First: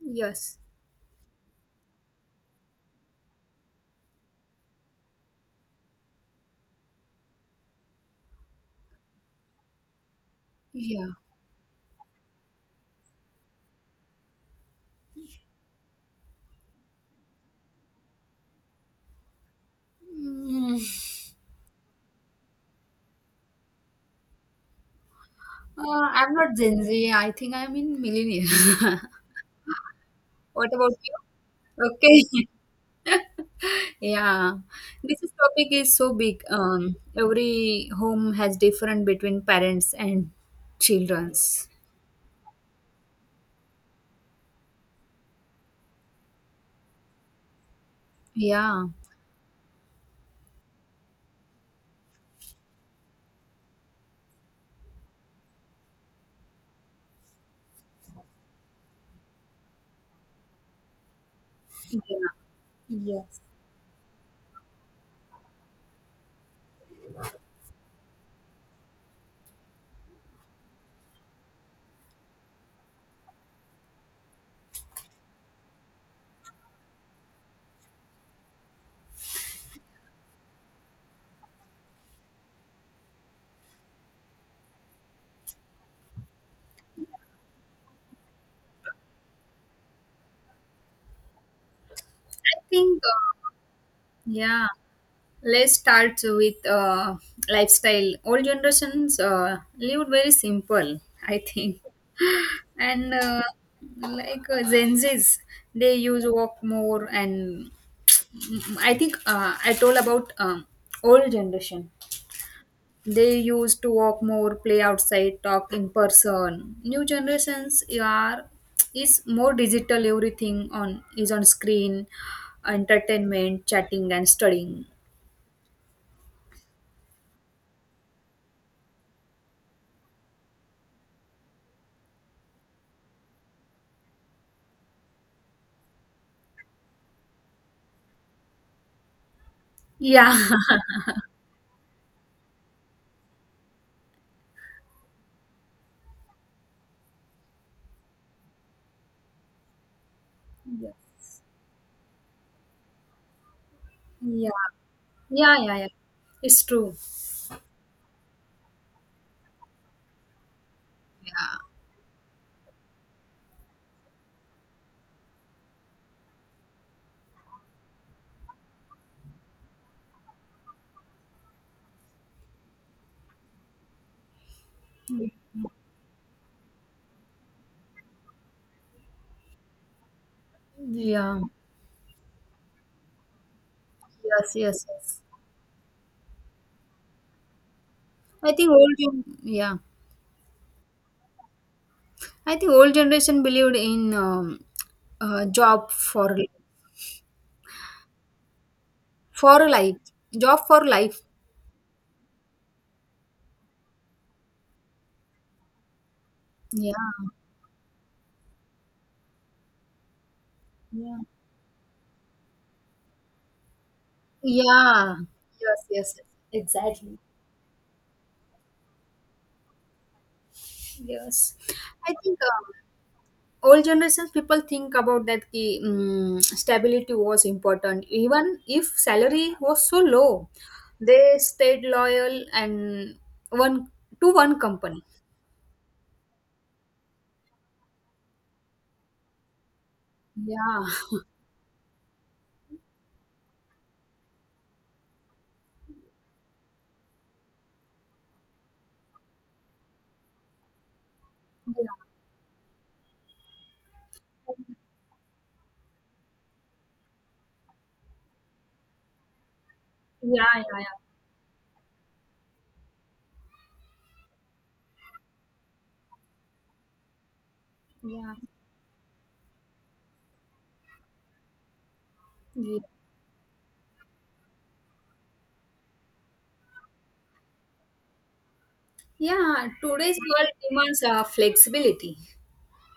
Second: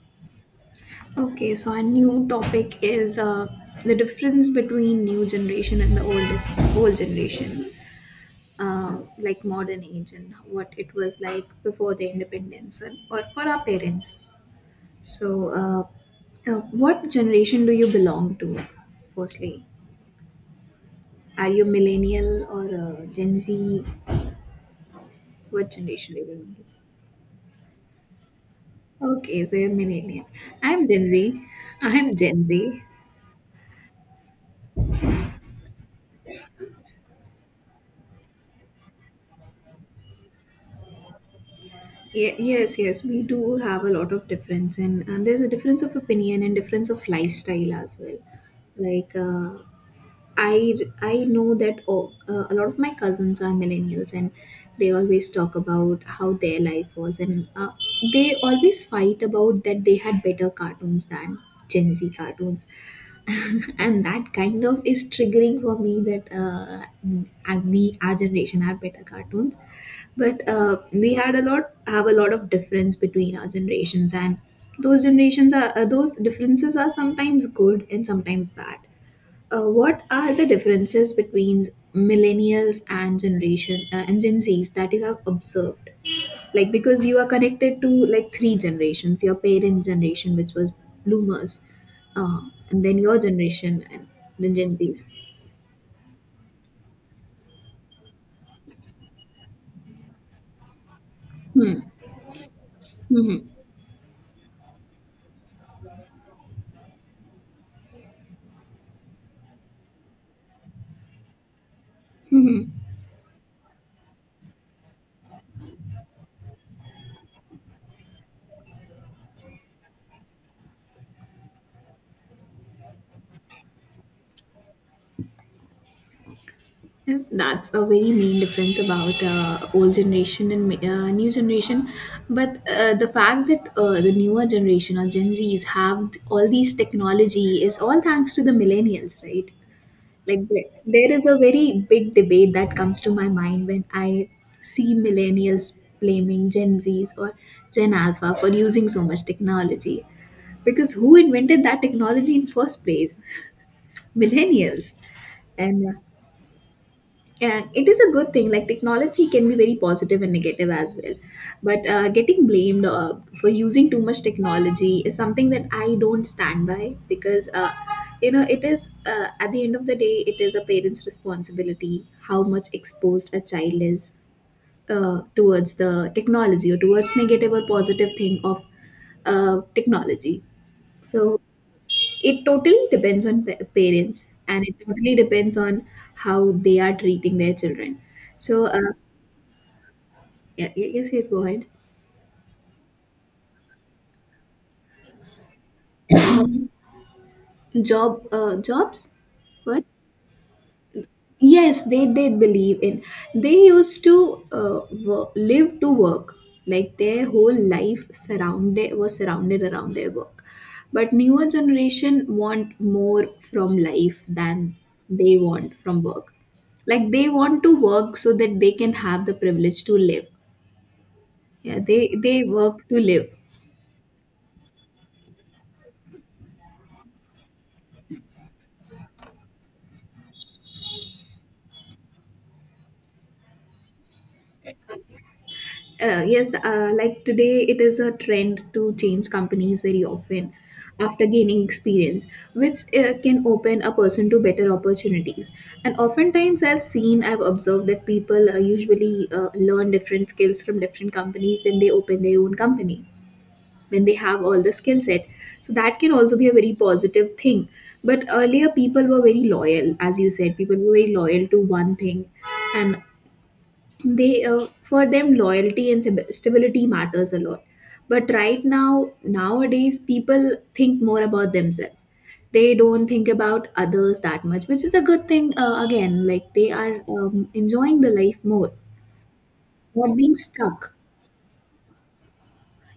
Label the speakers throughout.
Speaker 1: Yes.
Speaker 2: Okay, so our new topic is the difference between new generation and the old generation, like modern age and what it
Speaker 1: Yeah.
Speaker 2: was like before the independence and, or for our parents. So, what generation do you belong to? Firstly,
Speaker 1: Mm.
Speaker 2: are you millennial or Gen Z? What generation do you
Speaker 1: I'm
Speaker 2: belong
Speaker 1: not
Speaker 2: to?
Speaker 1: Gen Z. I think I'm in millennial.
Speaker 2: Okay, so you're millennial.
Speaker 1: What
Speaker 2: I'm
Speaker 1: about
Speaker 2: Gen Z.
Speaker 1: you?
Speaker 2: I'm Gen
Speaker 1: Okay.
Speaker 2: Z.
Speaker 1: Yeah. Topic is so big. Every home has different between parents and childrens.
Speaker 2: Yes, we do have a lot of difference, and there's a difference of opinion and difference of lifestyle as well,
Speaker 1: Yeah.
Speaker 2: like I I know that a lot of my cousins are millennials and they always talk about how their life was, and they always fight about that they had better cartoons than Gen Z
Speaker 1: Yeah.
Speaker 2: cartoons.
Speaker 1: Yes.
Speaker 2: And that kind of is triggering for me that and we our generation had better cartoons, but we had a lot have a lot of difference between our generations, and those generations are those differences are sometimes good and sometimes bad. What are the differences between millennials and Gen Zs that you have observed? Like, because you are connected to like three generations, your parents' generation, which was bloomers, uh,
Speaker 1: I
Speaker 2: and then
Speaker 1: think.
Speaker 2: your generation, and then
Speaker 1: Yeah.
Speaker 2: Gen Zs.
Speaker 1: Let's start with lifestyle. Old generations lived very simple, I
Speaker 2: Hmm.
Speaker 1: think. And
Speaker 2: Hmm, hmm,
Speaker 1: like Gen Zs, they use walk more. And I think I told about old generation.
Speaker 2: hmm, hmm.
Speaker 1: They used to walk more, play outside, talk in person. New generations are is more digital. Everything on is on screen, entertainment, chatting, and studying.
Speaker 2: Yes, that's a very main difference about old generation and new generation. But the fact that the newer generation or Gen Zs have all these technology is all thanks to the millennials, right?
Speaker 1: Yeah.
Speaker 2: Like there there is a very big debate that comes to my mind when I see millennials blaming Gen Zs or Gen Alpha for using so much technology.
Speaker 1: Yeah.
Speaker 2: Because who invented that technology in first place?
Speaker 1: Yeah.
Speaker 2: Millennials.
Speaker 1: Yeah, yeah,
Speaker 2: And
Speaker 1: yeah.
Speaker 2: uh,
Speaker 1: It's true.
Speaker 2: and it is a good thing, like technology can be very positive and negative as well,
Speaker 1: Yeah.
Speaker 2: but getting blamed for using too much technology is something that I don't stand by, because you know, it is at the end of the day it is a parent's responsibility how much exposed a child is towards the technology, or towards negative or positive thing of technology. So
Speaker 1: Yeah.
Speaker 2: it totally depends on parents,
Speaker 1: Yes,
Speaker 2: and it
Speaker 1: yes,
Speaker 2: totally
Speaker 1: yes.
Speaker 2: depends on how they are treating their children.
Speaker 1: I
Speaker 2: So,
Speaker 1: think old gen- Yeah.
Speaker 2: yeah, yeah, yes, yes, go ahead.
Speaker 1: I think old generation believed in job
Speaker 2: Job, jobs?
Speaker 1: for
Speaker 2: What?
Speaker 1: life. Job for life.
Speaker 2: Yes, they did believe in. They used to live to work.
Speaker 1: Yeah.
Speaker 2: Like their whole life surrounded was surrounded around their work. But
Speaker 1: Yeah.
Speaker 2: newer generation want more from life than
Speaker 1: Yeah.
Speaker 2: they
Speaker 1: Yes,
Speaker 2: want
Speaker 1: yes,
Speaker 2: from
Speaker 1: yes.
Speaker 2: work. Like
Speaker 1: Exactly.
Speaker 2: they want to work so that they can have the privilege to live.
Speaker 1: Yes.
Speaker 2: Yeah, they
Speaker 1: I think
Speaker 2: work to live.
Speaker 1: old generations people think about that ki stability was important even if salary was so low, they stayed loyal and one to one company.
Speaker 2: Yes, like today, it is a trend to change companies very often
Speaker 1: Yeah,
Speaker 2: after gaining experience, which can open a person to better opportunities. And oftentimes, I've observed that people usually learn different skills from different companies, then they
Speaker 1: yeah,
Speaker 2: open their own company when they have all the skill set. So that can also be a very positive thing. But earlier, people were very loyal, as you
Speaker 1: yeah,
Speaker 2: said, people
Speaker 1: yeah,
Speaker 2: were very loyal to one thing, and they for them loyalty and stability matters a lot. But
Speaker 1: yeah,
Speaker 2: right now, nowadays, people think more about themselves. They
Speaker 1: yeah.
Speaker 2: don't think about others that much, which is a good thing, again, like they are enjoying the life more,
Speaker 1: Yeah,
Speaker 2: not
Speaker 1: today's
Speaker 2: being
Speaker 1: world
Speaker 2: stuck.
Speaker 1: demands flexibility.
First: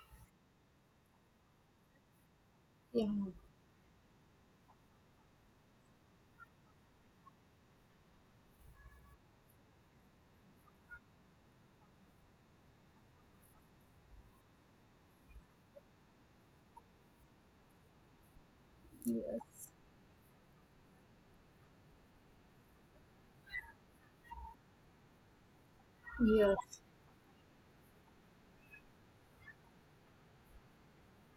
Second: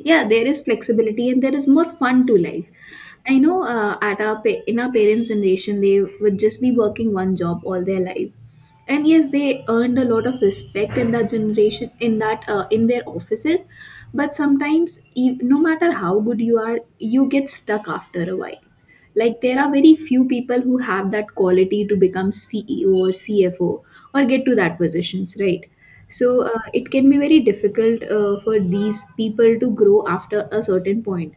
Speaker 2: Yeah, there is flexibility and there is more fun to life.
Speaker 1: Yeah.
Speaker 2: I know, at our in our parents generation they would just be working one job all their life, and yes, they earned a lot of respect in that generation, in that in their offices. But sometimes, no matter how good you are, you get stuck after a while. Like, there
Speaker 1: Yes.
Speaker 2: are very few people who have that quality to become CEO or CFO, or get to that positions, right? So,
Speaker 1: Yes.
Speaker 2: it can be very difficult for these people to grow after a certain point,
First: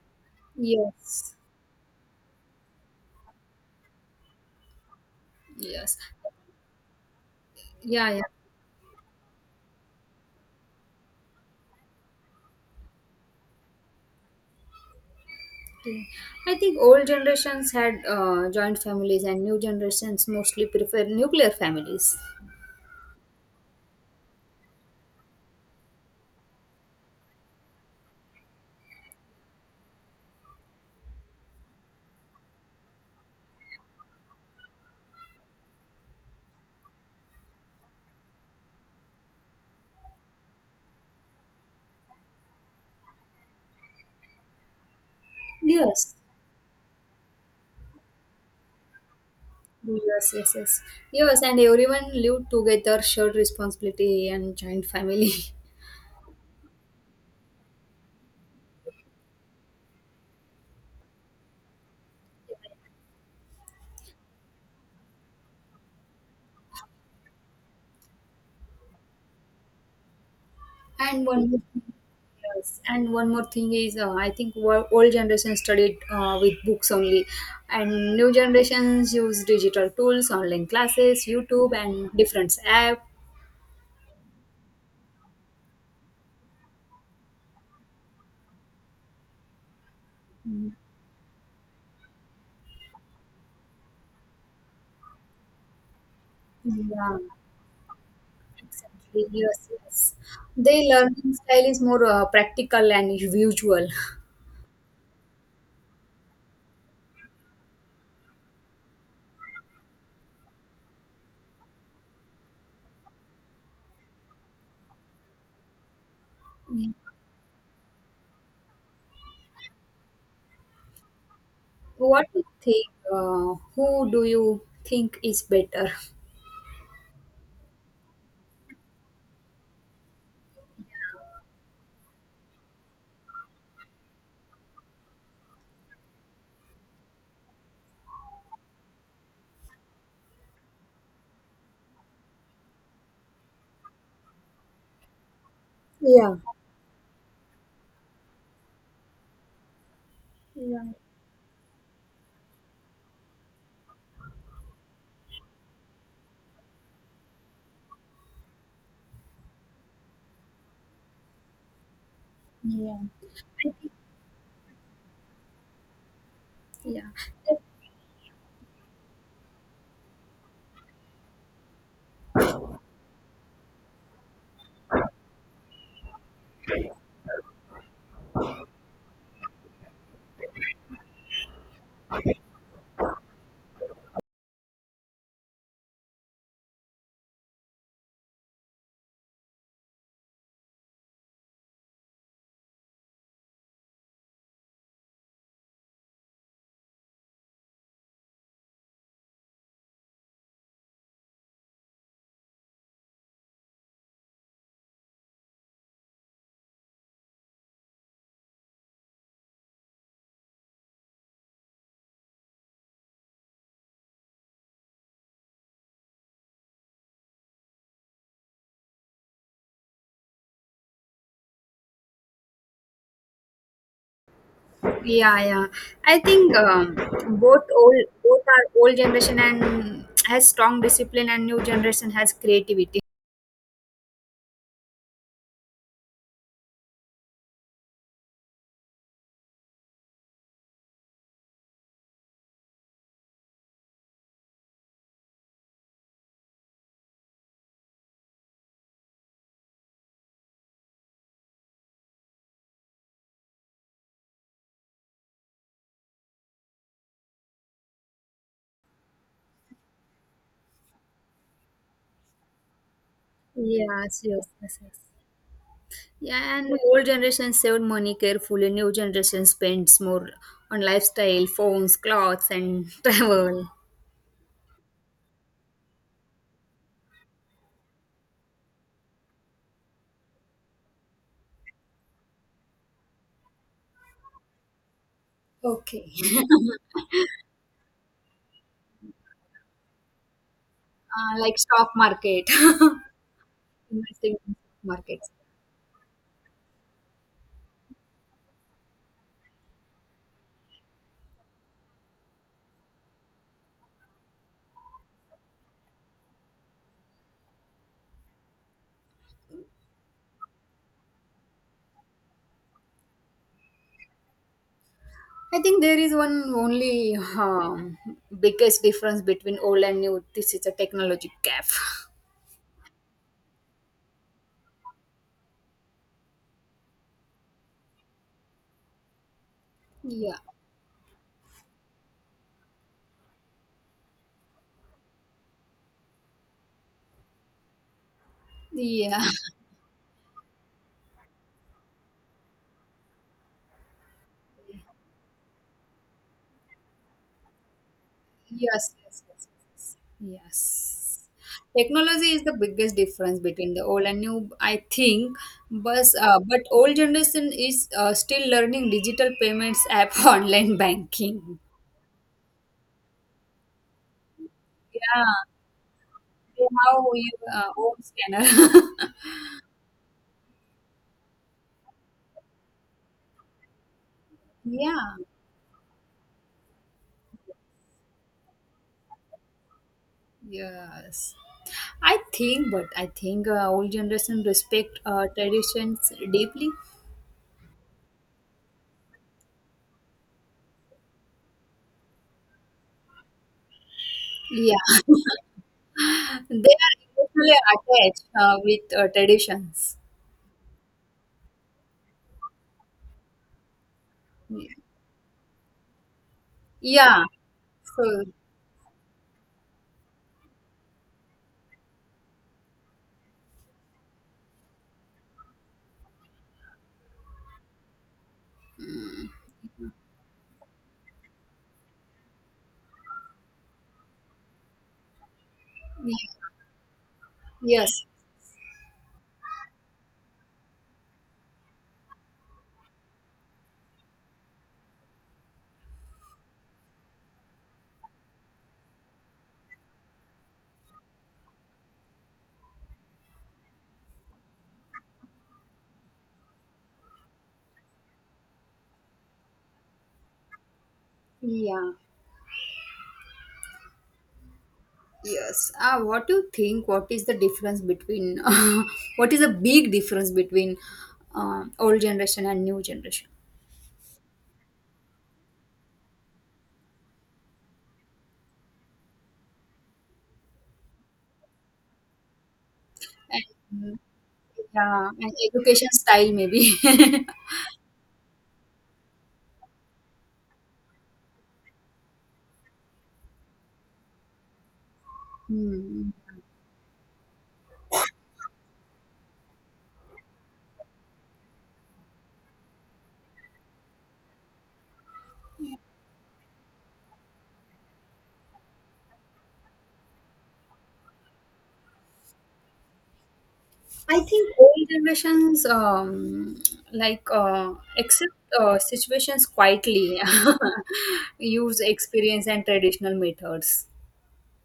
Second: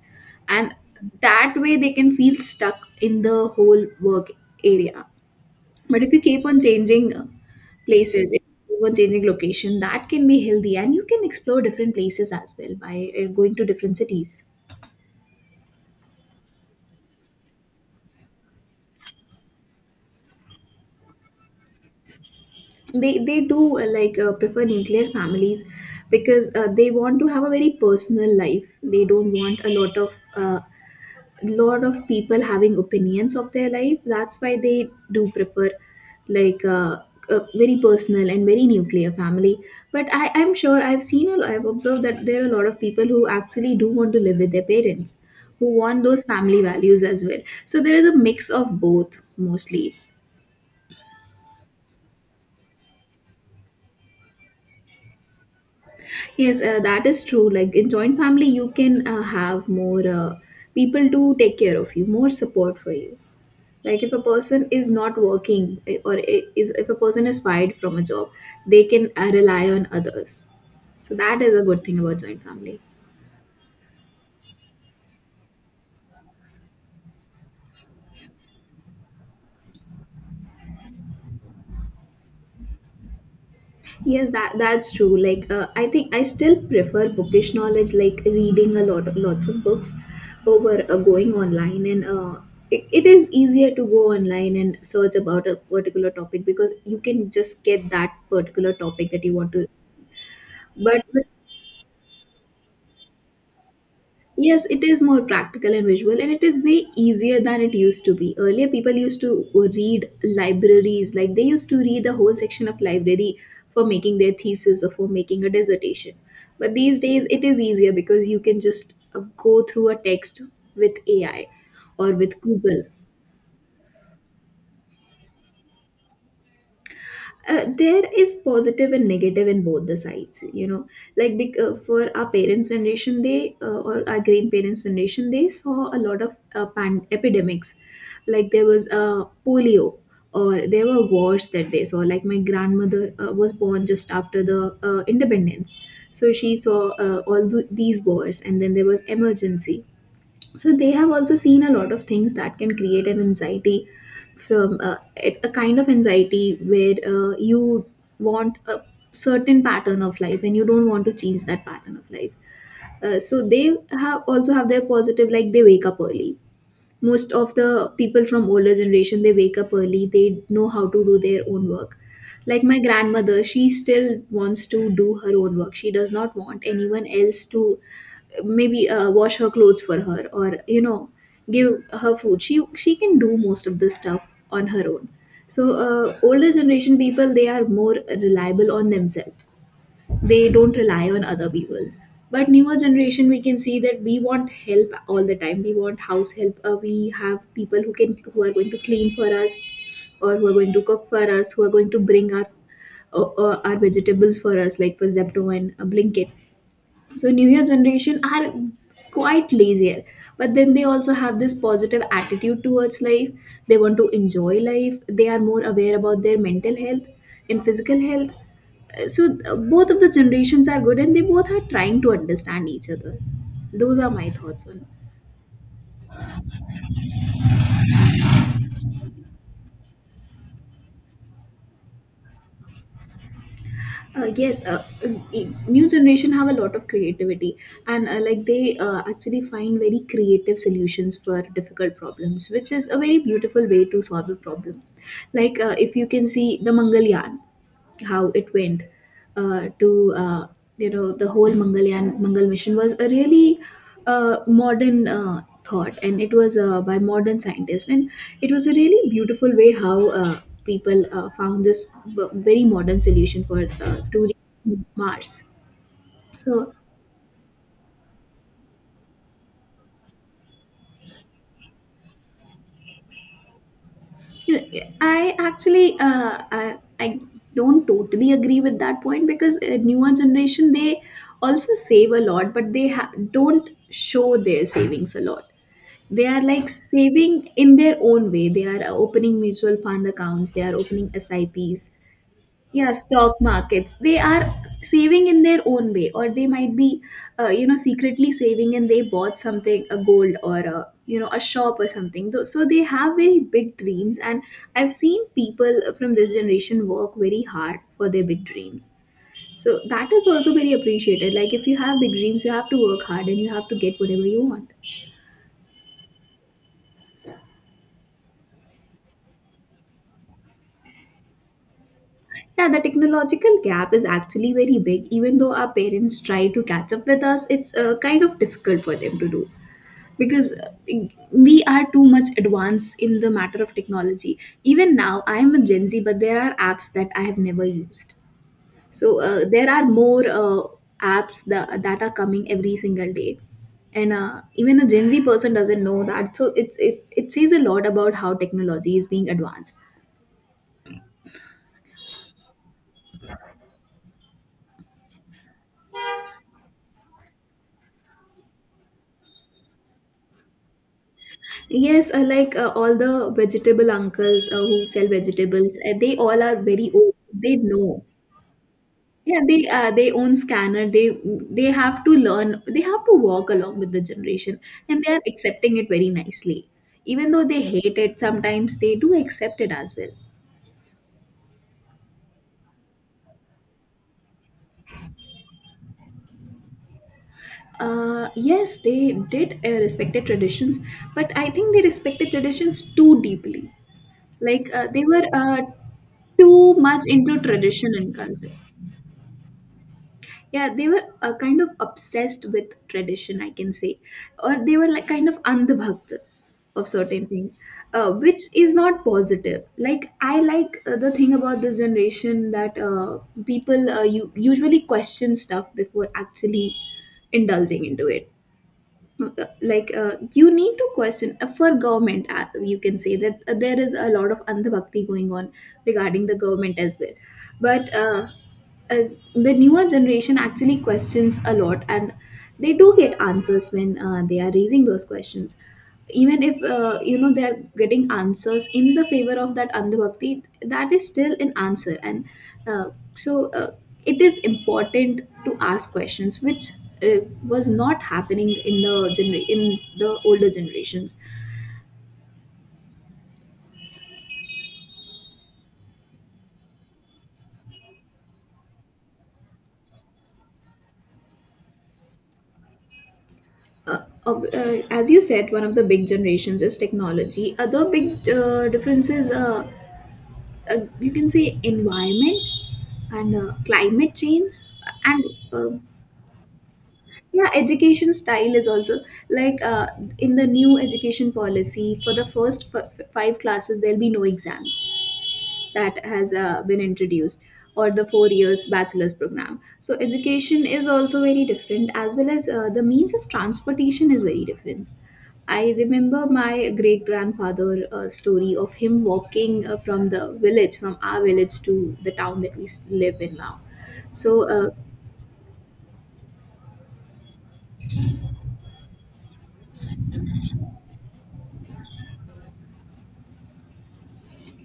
Speaker 2: and
Speaker 1: Yes.
Speaker 2: that way, they can feel stuck in the whole work area.
Speaker 1: Yes.
Speaker 2: But if you keep on changing
Speaker 1: Yeah. Yeah.
Speaker 2: places, if you keep on changing location, that can be healthy. And you can explore different places as well by going to different cities.
Speaker 1: Yeah. I think old generations had joint families, and new generations mostly prefer nuclear families.
Speaker 2: They do like prefer nuclear families, because they want to have a very personal life. They don't want a lot of people having opinions of their life, that's why they do prefer, like a very personal and very nuclear family. But I'm sure, I've observed that there are a lot of people who actually do want to live with their parents, who want
Speaker 1: Yes.
Speaker 2: those family values as well. So there is a mix of both mostly.
Speaker 1: Yes, yes, yes. Yes, and everyone lived together, shared responsibility, and joint family.
Speaker 2: Yes, that is true. Like in joint family, you can have more people to take care of you, more support for you. Like if a person is not working, is, if a person is fired from a job, they can rely on others. So
Speaker 1: And
Speaker 2: that
Speaker 1: one more
Speaker 2: is
Speaker 1: thing,
Speaker 2: a good thing about joint family.
Speaker 1: yes, and one more thing is, I think old generation studied with books only, and new generations use digital tools, online classes, YouTube, and different apps.
Speaker 2: Yes, that's true. Like, I think I still prefer bookish knowledge, like reading a lot, of lots of books, over going online. And it is easier to go online and search about a particular topic, because you
Speaker 1: Yeah.
Speaker 2: can just get that particular topic that
Speaker 1: Exactly.
Speaker 2: you want to.
Speaker 1: Yes, yes. Their
Speaker 2: But
Speaker 1: learning style is more practical and visual.
Speaker 2: yes, it is more practical and visual, and it is way easier than it used to be. Earlier, people used to read libraries, like they used to read the whole section of library for making their thesis or for making a dissertation. But
Speaker 1: Mm.
Speaker 2: these days, it is easier because you can just go through a text with AI or
Speaker 1: What do
Speaker 2: with
Speaker 1: you
Speaker 2: Google.
Speaker 1: think? Who do you think is better?
Speaker 2: There is positive and negative in both the sides, you know, like for our parents generation they or our grandparents generation they saw a lot of epidemics. Like there was polio, or there were wars that they saw. Like my grandmother was born just after the independence, so
Speaker 1: Yeah.
Speaker 2: she saw these wars, and then there was emergency. So they
Speaker 1: Yeah.
Speaker 2: have also seen a lot of things that can create an anxiety, from a kind of anxiety where you want a certain pattern of life and you don't want to change that pattern of life.
Speaker 1: Yeah. I
Speaker 2: So they
Speaker 1: think-
Speaker 2: have also have their positive, like they wake up early.
Speaker 1: Yeah,
Speaker 2: Most of the people from older generation, they wake up early, they know how to do their own work. Like my grandmother, she still wants to do her own work, she does not want anyone else to maybe wash her clothes for her, or you know, give her food. She can do most of the stuff on her own. So older generation people, they are more reliable on themselves, they don't rely on other people's. But newer generation, we can see that we want help all the time, we want house help. We have people who can, who are going to clean for us, or who are going to cook for us, who are going to bring our vegetables for us, like for zepto and blinkit. So newer generation are quite lazier, but then they also have this positive attitude towards life. They want to enjoy life, they are more aware about their mental health and physical health. So both of the generations are good, and they both are trying to understand each other. Those are my thoughts on.
Speaker 1: yeah, yeah. I think both old, both our old generation and has strong discipline, and new generation has creativity.
Speaker 2: Yes, new generation have a lot of creativity, and like they actually find very creative solutions for difficult problems, which is a very beautiful way to solve a problem. Like if you can see the mangalyaan, how it went to you know, the whole Mangalyaan Mangal mission was a really modern thought, and it was by modern scientists, and it was a really beautiful way how people found this very modern solution for
Speaker 1: Yes,
Speaker 2: to
Speaker 1: yes,
Speaker 2: reach
Speaker 1: yes, yes.
Speaker 2: Mars.
Speaker 1: Yeah, and
Speaker 2: So
Speaker 1: old generation saved money carefully. New generation spends more on lifestyle, phones, clothes, and travel.
Speaker 2: yeah, I actually I don't totally agree with that point because newer generation, they also save a lot, but they don't show their savings a lot.
Speaker 1: Okay.
Speaker 2: They are like saving in their own way. They are opening mutual fund accounts, they are opening
Speaker 1: Like stock
Speaker 2: sips.
Speaker 1: market,
Speaker 2: Yeah,
Speaker 1: investing
Speaker 2: stock markets,
Speaker 1: in
Speaker 2: they
Speaker 1: stock
Speaker 2: are saving
Speaker 1: markets.
Speaker 2: in their own way, or they might be you know, secretly saving, and they bought something, a gold or a, you know, a shop or something. So they have very big dreams, and I've seen people from this generation work very hard for their big dreams. So that is also very appreciated. Like if you have big dreams, you have to work hard and you have to get whatever you want.
Speaker 1: I think there is one only biggest difference between old and new. This is a technology gap.
Speaker 2: Yeah, the technological gap is actually very big. Even though our parents try to catch up with us, it's kind of difficult for them to do
Speaker 1: Yeah.
Speaker 2: because we are too much advanced in the matter of technology. Even now, I am a Gen Z, but there are apps that I have never used. So
Speaker 1: Yeah.
Speaker 2: uh, there are more apps that are coming every single day. And even a Gen Z person doesn't know that. So it says a lot about how
Speaker 1: Yes,
Speaker 2: technology is
Speaker 1: yes,
Speaker 2: being
Speaker 1: yes,
Speaker 2: advanced.
Speaker 1: yes. Yes. Technology is the biggest difference between the old and new, I think. But old generation is still learning digital payments app, online banking.
Speaker 2: Yes, like all the vegetable uncles who sell
Speaker 1: Yeah,
Speaker 2: vegetables, they all are
Speaker 1: they
Speaker 2: very
Speaker 1: have
Speaker 2: old.
Speaker 1: your
Speaker 2: They
Speaker 1: own
Speaker 2: know.
Speaker 1: scanner.
Speaker 2: Yeah, they own scanner. They have to learn. They have to walk along with the generation, and they
Speaker 1: Yeah,
Speaker 2: are accepting it very nicely. Even though they hate it, sometimes they do accept it as well.
Speaker 1: yes. But I think old generation respect traditions deeply.
Speaker 2: Yes, they did respected traditions, but I think they respected traditions too deeply. Like
Speaker 1: Yeah,
Speaker 2: they were too
Speaker 1: they are
Speaker 2: much into
Speaker 1: emotionally
Speaker 2: tradition and
Speaker 1: attached
Speaker 2: culture.
Speaker 1: with traditions.
Speaker 2: Yeah, they were kind of obsessed with tradition, I can say, or
Speaker 1: Yeah.
Speaker 2: they were like kind of andhabhakt of
Speaker 1: Yeah.
Speaker 2: certain things,
Speaker 1: So,
Speaker 2: which is not positive. Like I like the thing about this generation that people you usually question stuff before actually indulging into it. Like you need to question for government, you can say that there is a lot of andhabhakti going on
Speaker 1: y-
Speaker 2: regarding the government as well,
Speaker 1: yes.
Speaker 2: but. uh, the newer generation actually questions a lot, and they do get answers when they are raising those questions, even if you know, they are getting answers in the favor of that andhbhakti, that is still an answer. And uh, so it is important to ask questions which uh, was not happening in the in the older generations.
Speaker 1: Yeah. Yes. What do you think? What is the difference between, what is the big difference between old generation and new generation?
Speaker 2: uh, as you said, one of the big generations is technology. Other big differences, you can say environment and
Speaker 1: And,
Speaker 2: climate change,
Speaker 1: yeah,
Speaker 2: and
Speaker 1: and
Speaker 2: uh,
Speaker 1: education style maybe.
Speaker 2: yeah, education style is also like in the new education policy, for the first five classes there'll be no exams. That
Speaker 1: Hmm.
Speaker 2: has been introduced. Or the 4 years bachelor's program. So education is also very different, as well as the means of transportation is very different. I remember my great grandfather story of him walking from the village, from our village to the town that we live in now.
Speaker 1: I
Speaker 2: So
Speaker 1: think old generations like accept situations quietly, use experience and traditional methods.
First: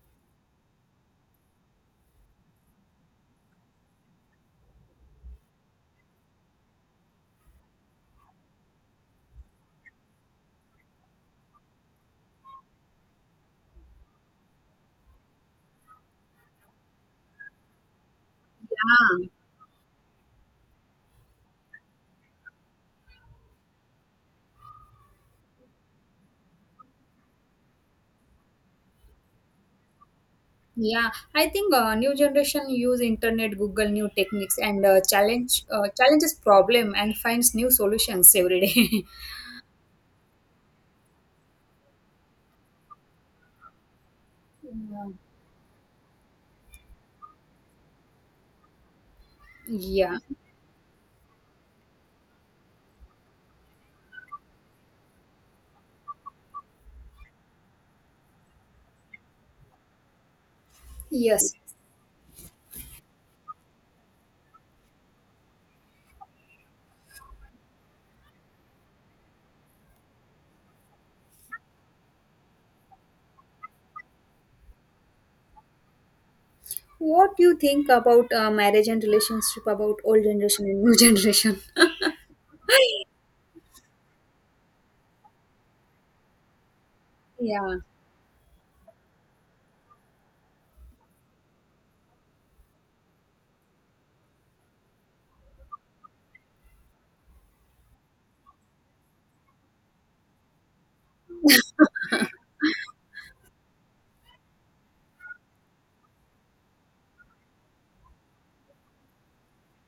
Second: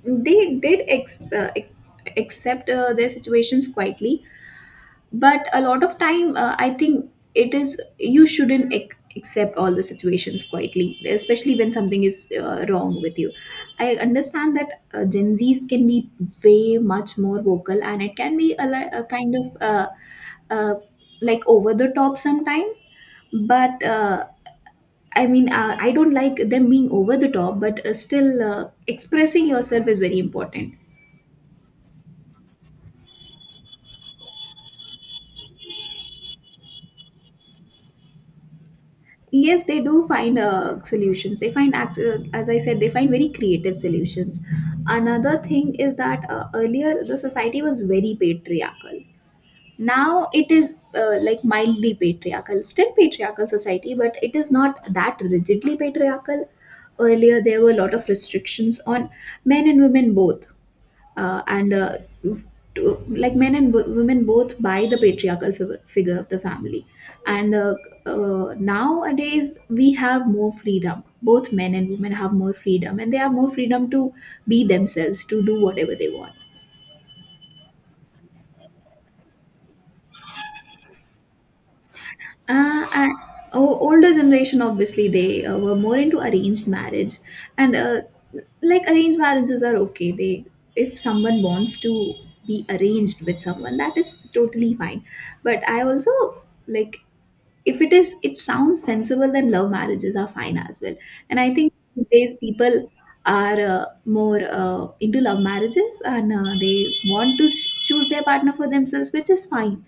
Speaker 2: they did accept their situations quietly, but a lot of time, I think it is, you shouldn't accept all the situations quietly, especially when something is wrong with you. I understand that Gen Z's can be way much more vocal, and it can be a
Speaker 1: Yeah.
Speaker 2: kind of uh, like over the top sometimes, but I mean, I don't like them being over the top, but still, expressing yourself is very important.
Speaker 1: Yeah, I think new generation use internet, Google new techniques and challenges problem and finds new solutions every day.
Speaker 2: Yes, they do find solutions. They find as I said, they find very creative solutions. Another thing is that earlier the society was very patriarchal.
Speaker 1: Yeah.
Speaker 2: Now it is like mildly patriarchal, still patriarchal society, but it is not that rigidly patriarchal. Earlier there were a lot of restrictions on men and women both.
Speaker 1: Yeah.
Speaker 2: uh,
Speaker 1: Yes.
Speaker 2: and uh, like men and women both buy the patriarchal figure of the family. And Nowadays we have more freedom. Both men and women have more freedom, and they have more freedom to be themselves, to do whatever they want.
Speaker 1: What do you think about marriage and relationship about old generation and new generation?
Speaker 2: Uh, I, Older generation, obviously, they were more into arranged marriage. And
Speaker 1: Yeah.
Speaker 2: like, arranged marriages are okay. they if someone wants to be arranged with someone, that is totally fine. But I also, like, if it is, it sounds sensible, then love marriages are fine as well. And I think these people are more into love marriages, and they want to choose their partner for themselves, which is fine.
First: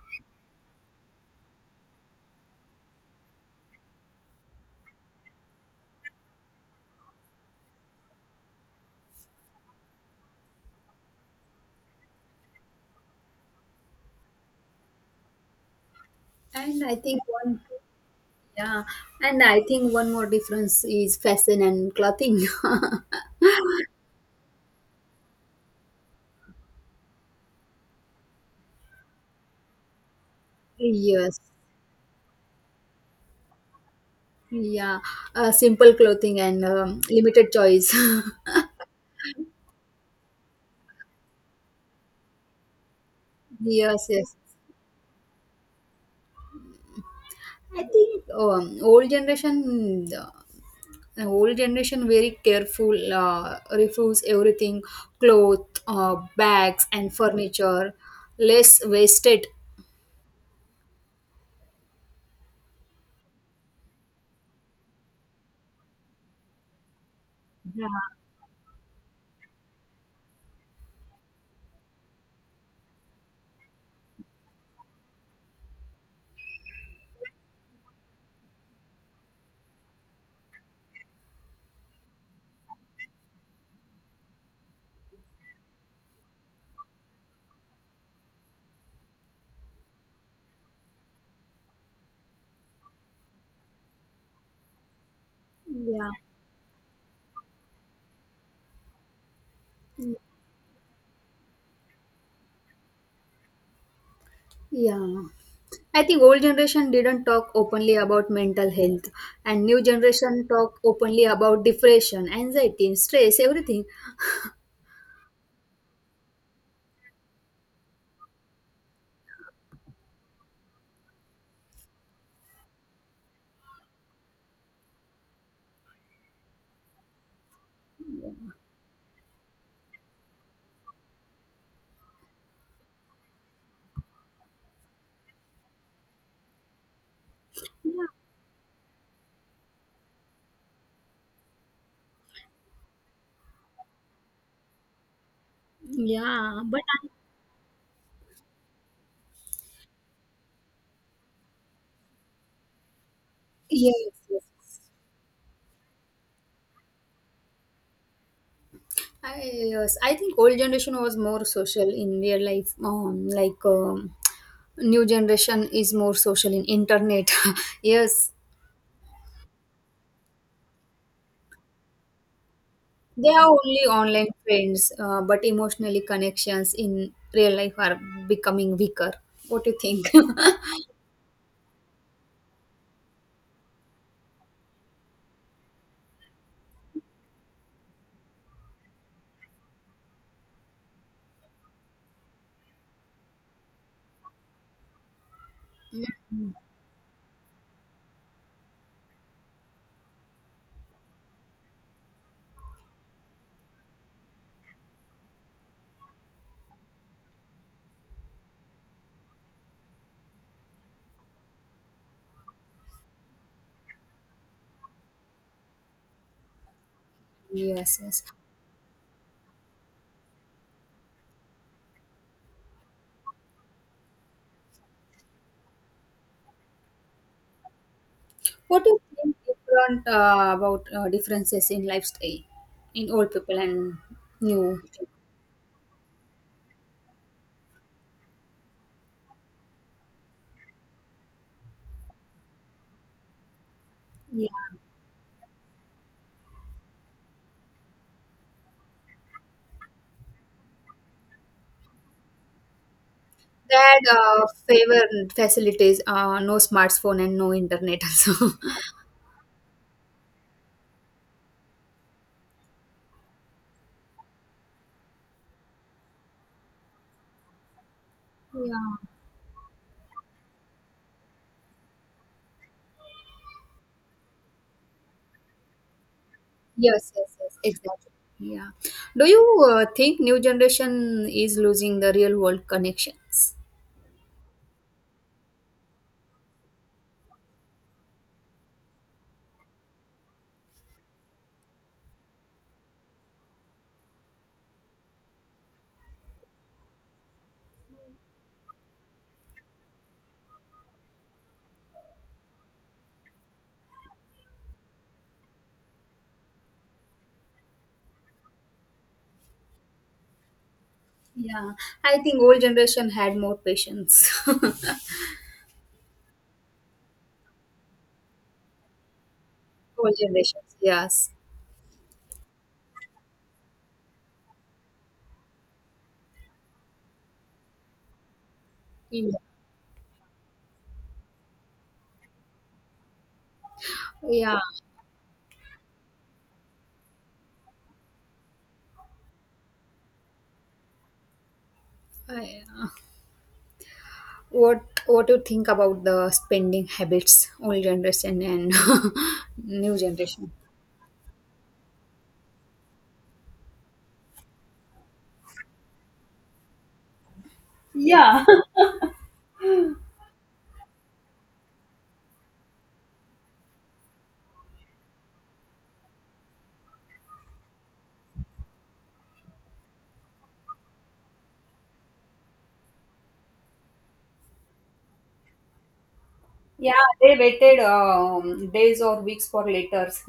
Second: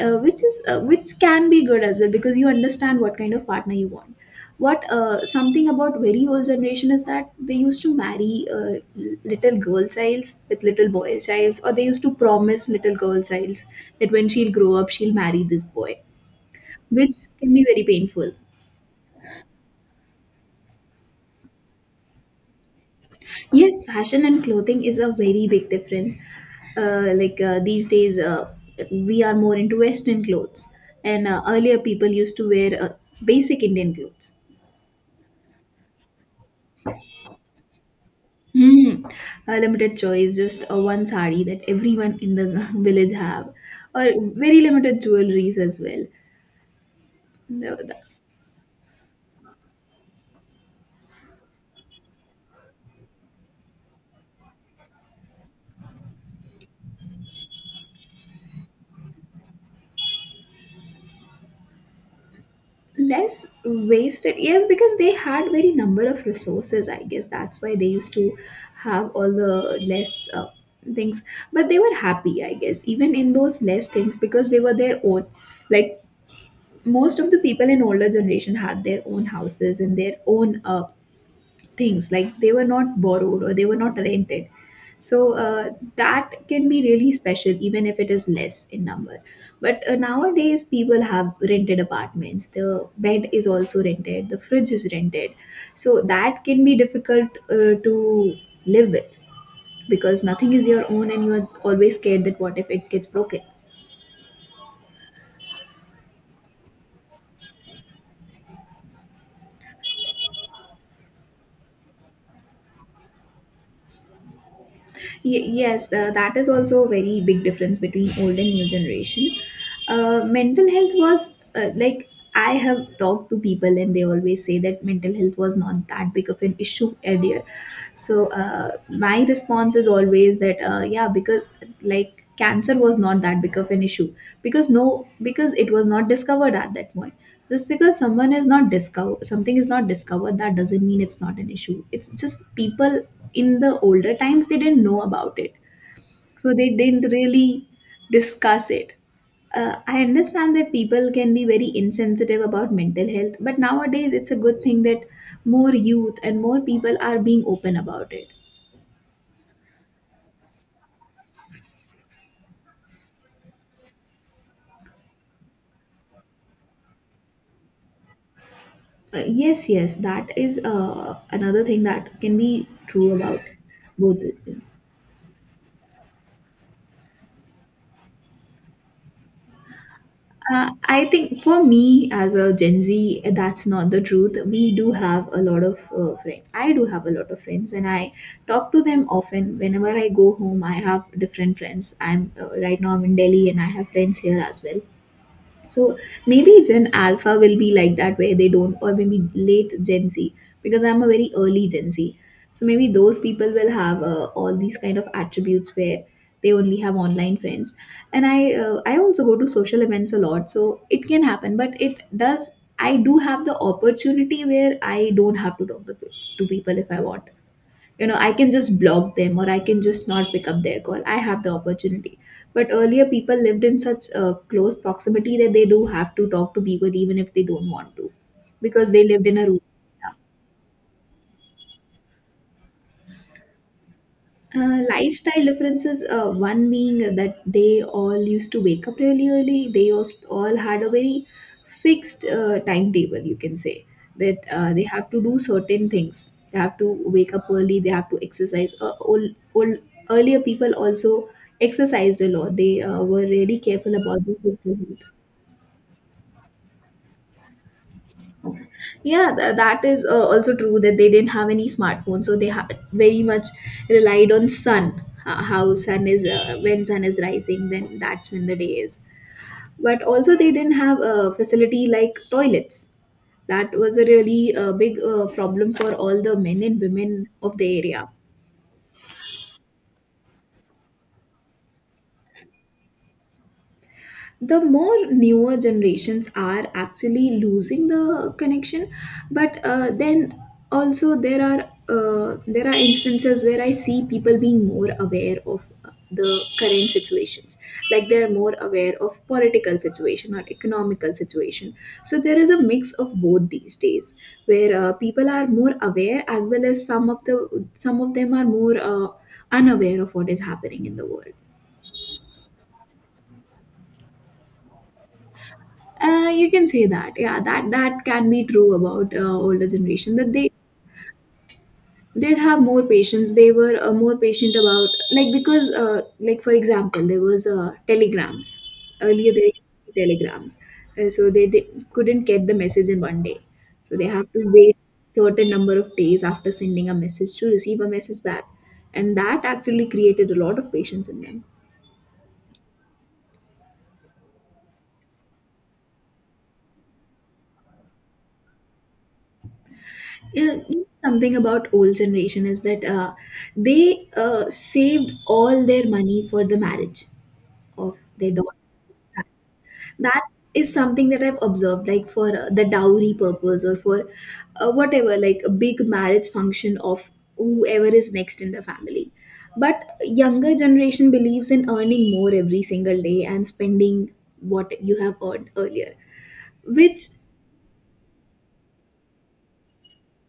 Speaker 2: Which is which can be good as well, because you understand what kind of partner you want. What Something about very old generation is that they used to marry little girl childs with little boy childs, or they used to promise little girl childs that when she'll grow up, she'll marry this boy,
Speaker 1: And I
Speaker 2: which
Speaker 1: think
Speaker 2: can
Speaker 1: one
Speaker 2: be very painful.
Speaker 1: Yeah, and I think one more difference is fashion and clothing.
Speaker 2: Yes, fashion and clothing is a very big difference. These days, we are more into western clothes. And
Speaker 1: Yes.
Speaker 2: earlier people used to wear basic indian clothes.
Speaker 1: Yeah. Simple clothing and limited choice.
Speaker 2: Hmm. A limited choice, just a one sari that everyone in the village have, or
Speaker 1: Yes, yes.
Speaker 2: very limited jewelries as well. The,
Speaker 1: I
Speaker 2: the
Speaker 1: think old generation very careful, refuse everything, cloth, bags and furniture, less wasted.
Speaker 2: less wasted, yes, because they had very number of resources. I guess that's why they
Speaker 1: Yeah,
Speaker 2: used to have all the less things. But they were happy, I guess, even in those less things, because they were their own. Like most of the people in older generation had their own houses and their own things. Like they were not borrowed, or they were not rented. So that can be really special, even if it is less in number. But nowadays people have rented apartments, the bed is also rented, the fridge is rented. So
Speaker 1: yeah,
Speaker 2: that can be difficult to live with, because nothing is your own and you are always scared that what if it gets broken.
Speaker 1: yeah. I think old generation didn't talk openly about mental health, and new generation talk openly about depression, anxiety, stress, everything.
Speaker 2: Yes, that is also a very big difference between old and new generation. Mental health was like, I have talked to people and they always say that mental health was not that big of an issue earlier. So my response is always that yeah, because like cancer was not that big of an issue, because no, because it was not discovered at that point. Just because someone is not discover, something is not discovered, that doesn't mean it's not an issue. It's just people in the older times, they didn't know about it,
Speaker 1: Yeah,
Speaker 2: so
Speaker 1: yeah.
Speaker 2: they didn't really discuss it. I understand that people can be very insensitive about mental health, but nowadays
Speaker 1: Yes,
Speaker 2: it's a good
Speaker 1: yes.
Speaker 2: thing that more youth and more people are being open about it.
Speaker 1: Yes, I think old generation was more social in real life. New generation is more social in internet. Yes,
Speaker 2: Yes, yes, that is another thing that can be true
Speaker 1: they
Speaker 2: about
Speaker 1: are only
Speaker 2: both.
Speaker 1: online friends, but emotionally connections in real life are becoming weaker. What do you think?
Speaker 2: I think for me, as a Gen Z, that's not the truth. We do have a lot of friends. I do have a lot of friends, and I talk to them often. Whenever I go home, I have different friends. I'm Right now I'm in Delhi, and I have friends here as well. So
Speaker 1: Mm,
Speaker 2: maybe Gen Alpha will be like that, where they don't, or maybe late Gen Z, because I'm a very early Gen Z. So maybe those people will have all these kind of attributes where they only have online friends. And I also go to social events a lot, so it can happen. But it does. I do have the opportunity where I don't have to talk to people if I want.
Speaker 1: yes,
Speaker 2: You know,
Speaker 1: yes.
Speaker 2: I can just block them, or I can just not pick up their call. I have the opportunity, but earlier people lived in such close proximity that they do have to talk to people even if they don't want to,
Speaker 1: What
Speaker 2: because
Speaker 1: do you
Speaker 2: they lived
Speaker 1: think
Speaker 2: in a room.
Speaker 1: different about differences in lifestyle in old people and new? People?
Speaker 2: Lifestyle differences, one being that they all used to wake up really early. They used, all had a very fixed timetable, you can say, that they have to do certain things. They have to wake up early, they have to exercise. Earlier people also exercised a lot. They were really
Speaker 1: They
Speaker 2: careful
Speaker 1: had
Speaker 2: about their physical
Speaker 1: favor
Speaker 2: health.
Speaker 1: facilities, no smartphone and no internet. Also,
Speaker 2: Yeah, that is also true, that they didn't have any smartphone, so they very much relied on sun. How sun is, when sun is rising, then that's when the day is.
Speaker 1: yeah,
Speaker 2: But also they didn't have a facility like toilets. That was a really big problem for all the men and
Speaker 1: yes,
Speaker 2: women
Speaker 1: yes, yes,
Speaker 2: of the area.
Speaker 1: exactly. Yeah. Do you think new generation is losing the real world connections?
Speaker 2: The more newer generations are actually losing the connection. But then also there are instances where I see people being more aware of the current situations, like they're more aware of political situation or economical situation. So there is a mix of both these days, where people are more aware, as well as some of the some of them are more unaware of what is happening in the world.
Speaker 1: Yeah, I think old generation had more patience. Old
Speaker 2: You can say that. Yeah, that can be true about older generation, that they
Speaker 1: generations, yes.
Speaker 2: did have more patience. They were more patient about like because like for example, there was telegrams
Speaker 1: Yeah.
Speaker 2: earlier. There were telegrams, uh, so they did, couldn't get the message in one day. So they have to
Speaker 1: Yeah.
Speaker 2: wait certain number of days after sending a message to receive a message back, and that actually created a lot of patience in them.
Speaker 1: I- uh, What What do you think about the spending habits, old generation and new generation?
Speaker 2: Yeah, something about old generation is that they saved all their money for the marriage of their
Speaker 1: Yeah,
Speaker 2: daughter. That is something that I've observed, like for the dowry purpose or for whatever, like a big marriage function of whoever is next in the family. But younger generation believes in earning more every single day and spending what you have earned earlier, which—
Speaker 1: yeah, they waited days or weeks for letters.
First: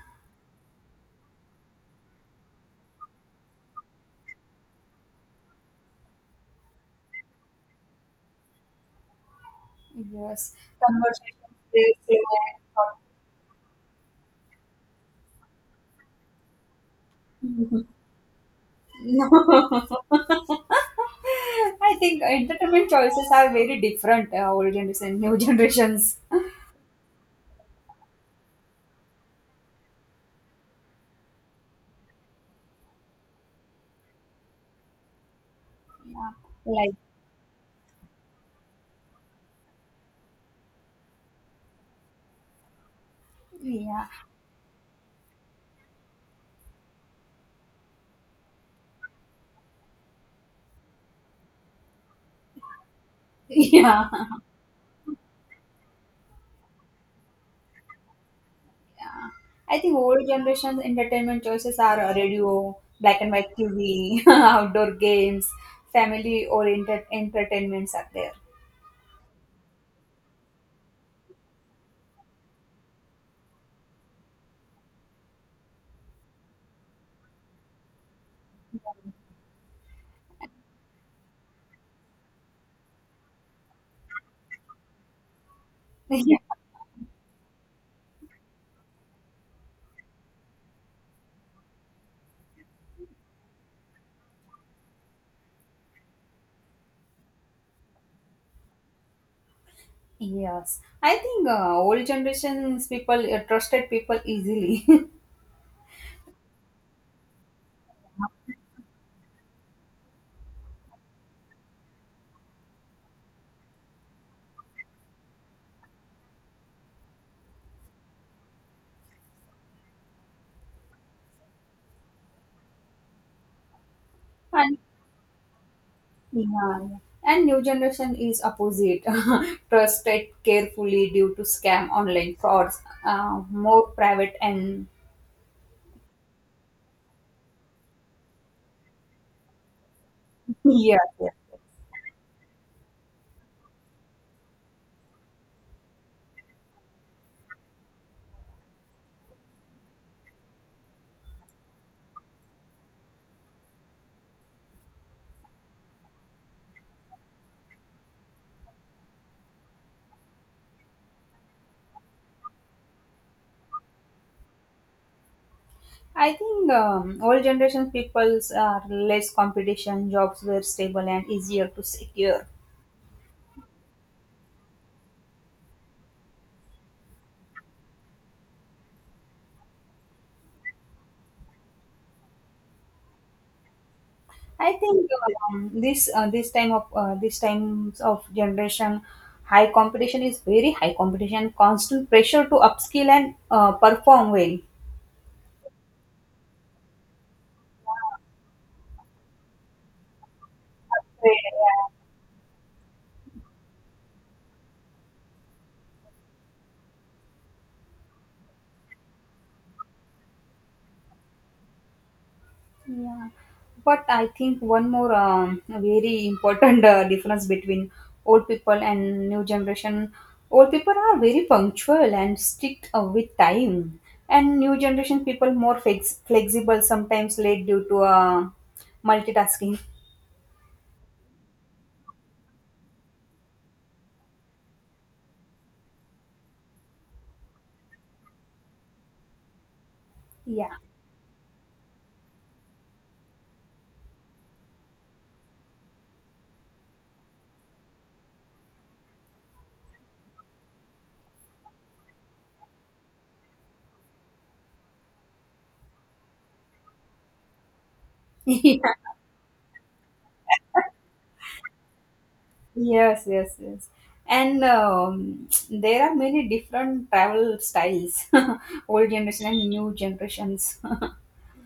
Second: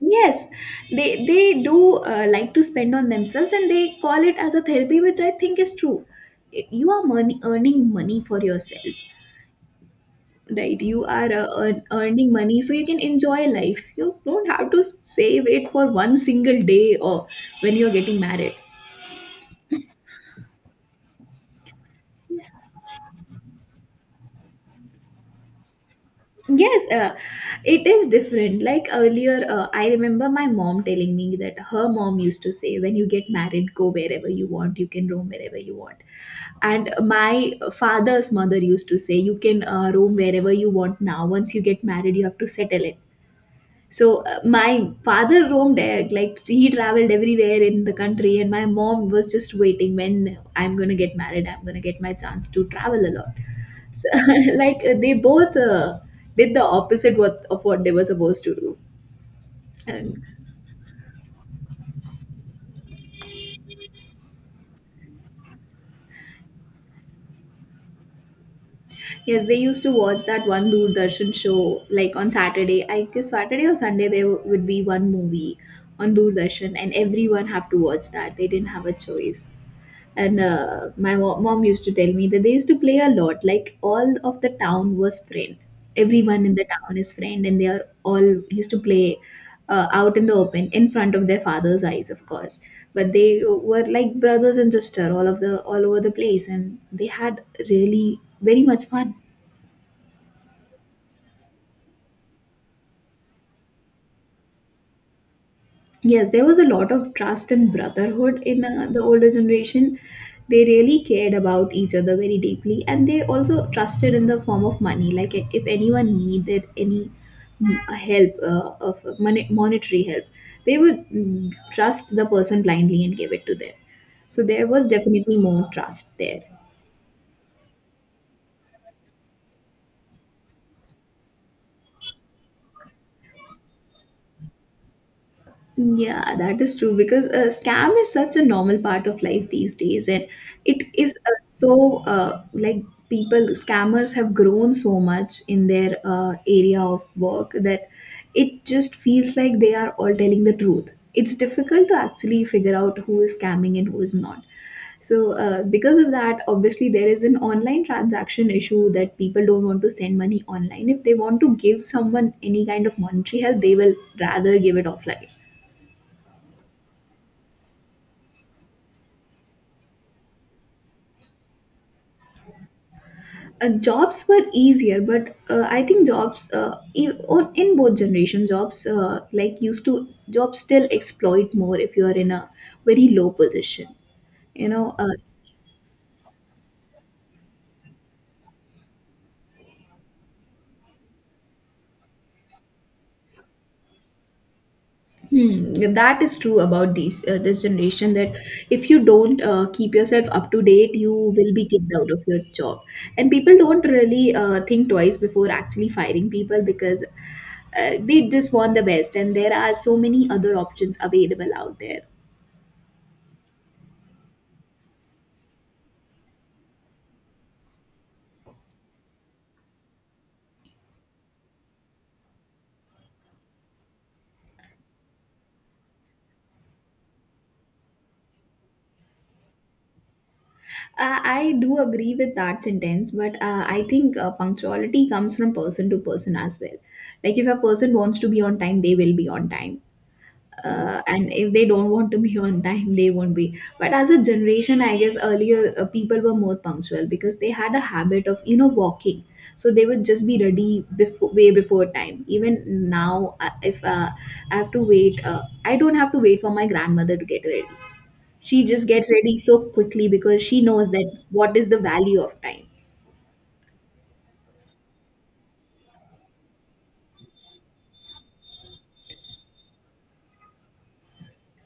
Speaker 2: yes, they do like to spend on themselves, and they call it as a therapy, which I think is true. You are money earning money for yourself,
Speaker 1: Yes,
Speaker 2: right? You are
Speaker 1: conversations, they say.
Speaker 2: earning money so you can enjoy life. You don't have to save it for one single day or when you're getting married.
Speaker 1: No, I think entertainment choices are very different. Old generation, new generations.
Speaker 2: Yes, it is different. Like earlier, I remember my mom telling me that her mom used to say, when you get married, go wherever you want, you can roam wherever you want.
Speaker 1: Yeah,
Speaker 2: And
Speaker 1: like
Speaker 2: my father's mother used to say, you can roam wherever you want now. Once you get married, you have to settle it.
Speaker 1: yeah,
Speaker 2: So my father roamed, like he traveled everywhere in the country, and my mom was just waiting when I'm gonna get married, I'm gonna get my chance to travel a lot so,
Speaker 1: yeah,
Speaker 2: like they both did the opposite what of what they were supposed to do.
Speaker 1: yeah. I think
Speaker 2: And
Speaker 1: old generation's entertainment choices are radio, black and white TV, outdoor games, family-oriented entertainments are there.
Speaker 2: yes, they used to watch that one Doordarshan show like on Saturday. I guess Saturday or Sunday there would be one movie on Doordarshan, and everyone have to watch that. They didn't have a choice. And mom used to tell me that they used to play a lot, like all of the town was friend, everyone in the town is friend, and they are all used to play out in the open in front of their father's eyes, of course, but they were like brothers and sister all of the all over the place, and they had really very much fun.
Speaker 1: Yes, I think old generations people trusted people easily.
Speaker 2: Yes, there was a lot of trust and brotherhood in the older generation. They really cared about each other very deeply, and they also trusted in the form of money. Like, if anyone needed any help of money, monetary help, they would trust the person blindly and give it to them. So there
Speaker 1: And
Speaker 2: was definitely more trust there.
Speaker 1: yeah, yeah. And new generation is opposite, trusted carefully due to scam, online frauds, more private and
Speaker 2: Yeah, that is true, because a scam is such a normal part of life these days, and it
Speaker 1: yeah.
Speaker 2: is
Speaker 1: Yeah.
Speaker 2: like people— scammers have grown so much in their area of work that it just feels like they are all telling the truth. It's difficult to actually figure out who is scamming and who is not. So, because of that, obviously, there is an online transaction issue that people don't want to send money online. If they want to give someone any kind of monetary help, they will rather give it offline.
Speaker 1: I think old generation peoples are less competition, jobs were stable and easier to secure.
Speaker 2: Jobs were easier, but I think jobs in both generation jobs like used to— jobs still exploit more if you are in a very low position you
Speaker 1: I
Speaker 2: know
Speaker 1: think
Speaker 2: uh,
Speaker 1: this times of generation, high competition is very high competition, constant pressure to upskill and perform well.
Speaker 2: Hmm, that is true about these this generation, that if you don't keep yourself up to date, you will be kicked
Speaker 1: Yeah.
Speaker 2: out of your job, and people don't really think twice before actually firing people, because they just want the best and there are so many other options available out there.
Speaker 1: Yeah. But I think one more very important difference between old people and new generation. Old people are very punctual and strict with time, and new generation people more flexible, sometimes late due to multitasking.
Speaker 2: I do agree with that sentence, but I think punctuality comes from person to person as well. Like if a person wants to be on time, they will be on time. And if they don't want to be on time, they won't be. But as a generation, I guess earlier people were more punctual because they had a habit of, you know, walking. So they would just be ready before, way before time. Even now, if I have to wait, I don't have to wait for my grandmother to get ready. She
Speaker 1: Yeah.
Speaker 2: just gets ready so quickly because she knows that what is the value of time.
Speaker 1: Yes, yes, yes. And there are many different travel styles, old generation and new generations.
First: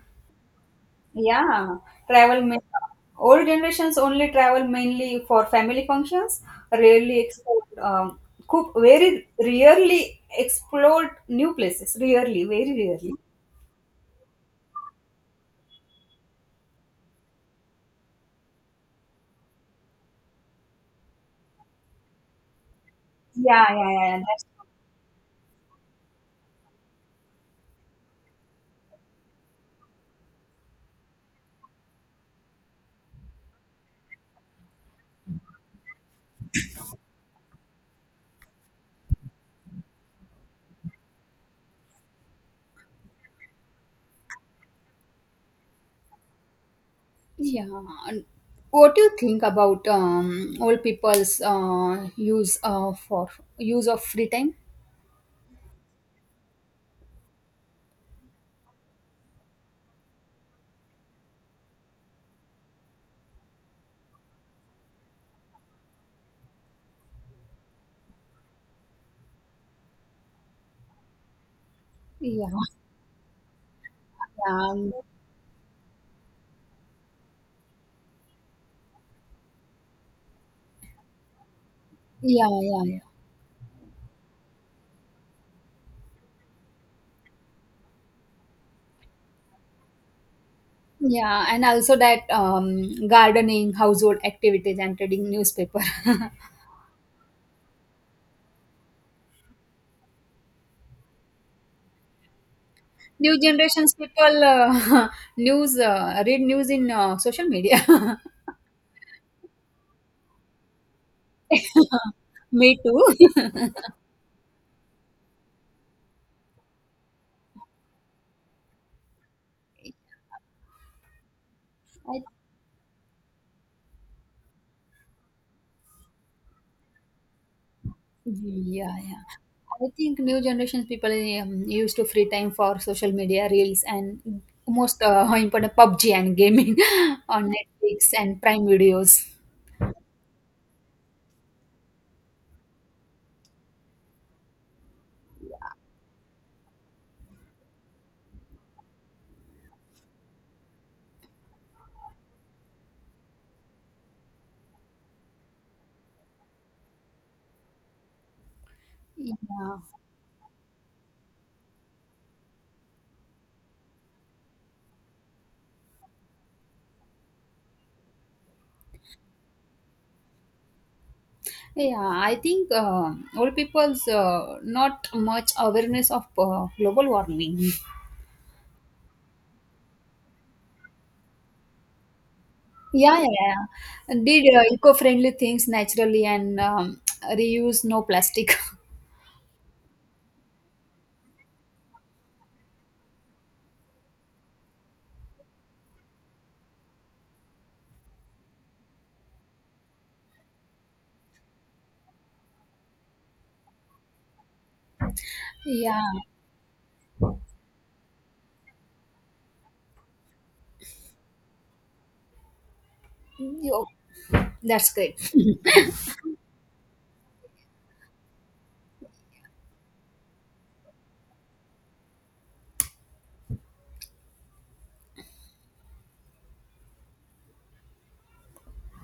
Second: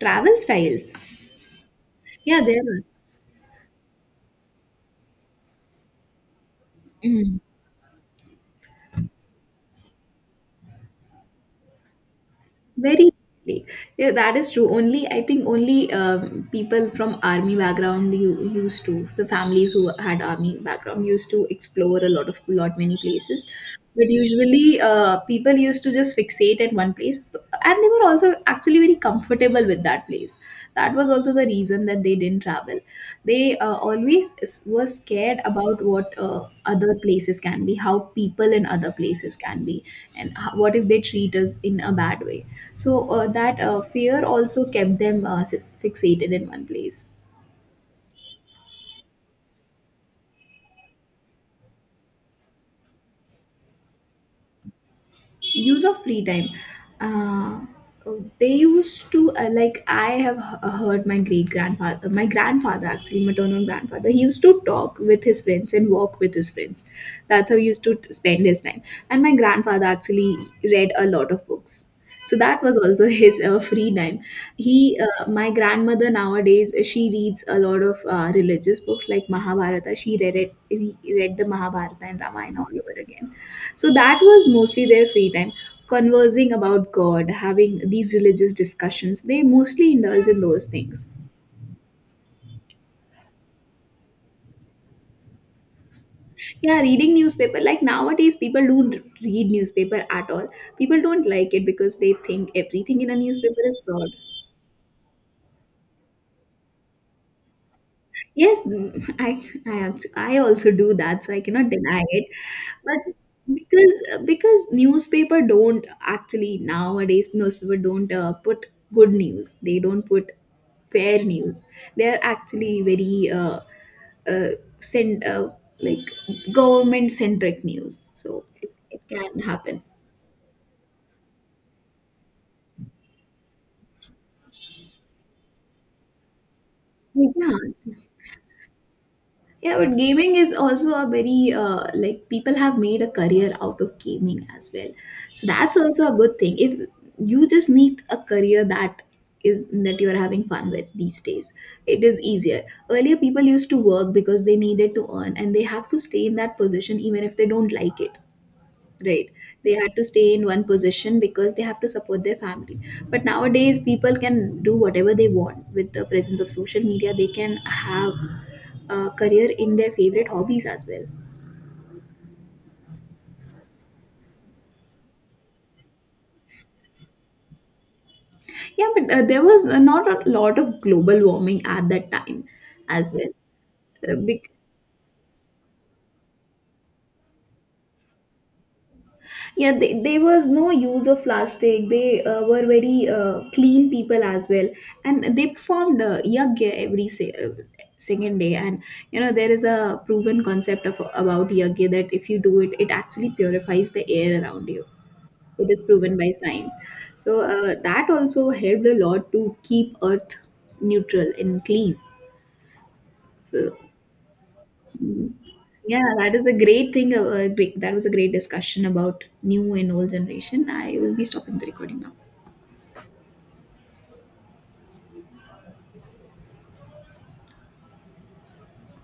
Speaker 2: Travel styles—
Speaker 1: Yeah,
Speaker 2: yeah,
Speaker 1: travel. ma-
Speaker 2: there are—
Speaker 1: Old generations only travel mainly for family functions. Rarely
Speaker 2: Mm.
Speaker 1: explore, cook very rarely explored new places. Rarely, very
Speaker 2: Very
Speaker 1: rarely.
Speaker 2: differently. Yeah, that is true. Only, I think only people from army background— you used to— the families who had army background used to explore a lot of lot many places,
Speaker 1: Yeah, yeah, yeah.
Speaker 2: but
Speaker 1: Yeah, that's
Speaker 2: usually people used to just fixate at one place, and they were also actually very comfortable with that place. That was also the reason that they didn't travel. They always were scared about what other places can be, how people in other places can be, and how, what if they treat us in a bad way. So that fear also kept them fixated in one place.
Speaker 1: yeah. And what do you think about old people's use for use of free time?
Speaker 2: Use of free time— uh, they used to like, I have heard my great grandfather— my grandfather, actually maternal grandfather— he used to talk with his friends and walk with his friends. That's how he used to spend his time. And my grandfather actually read a lot of books, so
Speaker 1: Yeah,
Speaker 2: that was also his free time.
Speaker 1: um,
Speaker 2: He— my grandmother nowadays, she reads a lot of religious books, like Mahabharata. She read it, read the Mahabharata and
Speaker 1: yeah,
Speaker 2: Ramayana all
Speaker 1: yeah,
Speaker 2: over
Speaker 1: yeah,
Speaker 2: again. So that was mostly their free time, conversing about God, having these religious discussions. They mostly indulge in those things.
Speaker 1: yeah, and also that gardening, household activities, and reading newspaper.
Speaker 2: Yeah, reading newspaper. Like nowadays, people don't read newspaper at all. People don't like it because they think everything in a
Speaker 1: New
Speaker 2: newspaper is
Speaker 1: generations
Speaker 2: fraud.
Speaker 1: people news read news in social media.
Speaker 2: Yes, mm, I I I also do that, so I cannot deny it.
Speaker 1: Me
Speaker 2: But
Speaker 1: too.
Speaker 2: because— because newspaper don't actually nowadays newspaper don't put good news. They don't put fair news. They are
Speaker 1: I,
Speaker 2: actually very uh, send like government centric news. So
Speaker 1: yeah,
Speaker 2: it
Speaker 1: yeah.
Speaker 2: can happen.
Speaker 1: I think new generations people used to free time for social media reels and most important PUBG and gaming on
Speaker 2: Yeah.
Speaker 1: Netflix and Prime videos.
Speaker 2: Yeah, but gaming is also a very like— people have made a career out of gaming as well. So that's also a good thing. If you just need a career that is that you are having fun with these days, it is easier. Earlier, people used to work because they needed to earn and they have to stay in that position even if they don't like it. Right.
Speaker 1: Yeah.
Speaker 2: They had to stay in one position because they have to support their family. But nowadays, people can do whatever they want with the presence of social media. They can have a career in their favorite hobbies as well.
Speaker 1: Yeah, I think old people's not much awareness of global warming.
Speaker 2: Yeah, but there was not a lot of global warming at that time as
Speaker 1: Yeah,
Speaker 2: well.
Speaker 1: yeah, yeah.
Speaker 2: Uh, bec-
Speaker 1: Did eco-friendly things naturally and reuse no plastic.
Speaker 2: yeah, there was no use of plastic. They were very clean people as well, and they performed yagya every second day. And you know, there is a proven concept of about yagya that if you do it, it actually purifies the air around you. It is
Speaker 1: Yeah,
Speaker 2: proven by science. So that also helped a lot to keep earth neutral and clean.
Speaker 1: You-
Speaker 2: So
Speaker 1: that's great.
Speaker 2: yeah, that is a great thing. That was a great discussion about new and old generation. I will be stopping the recording now.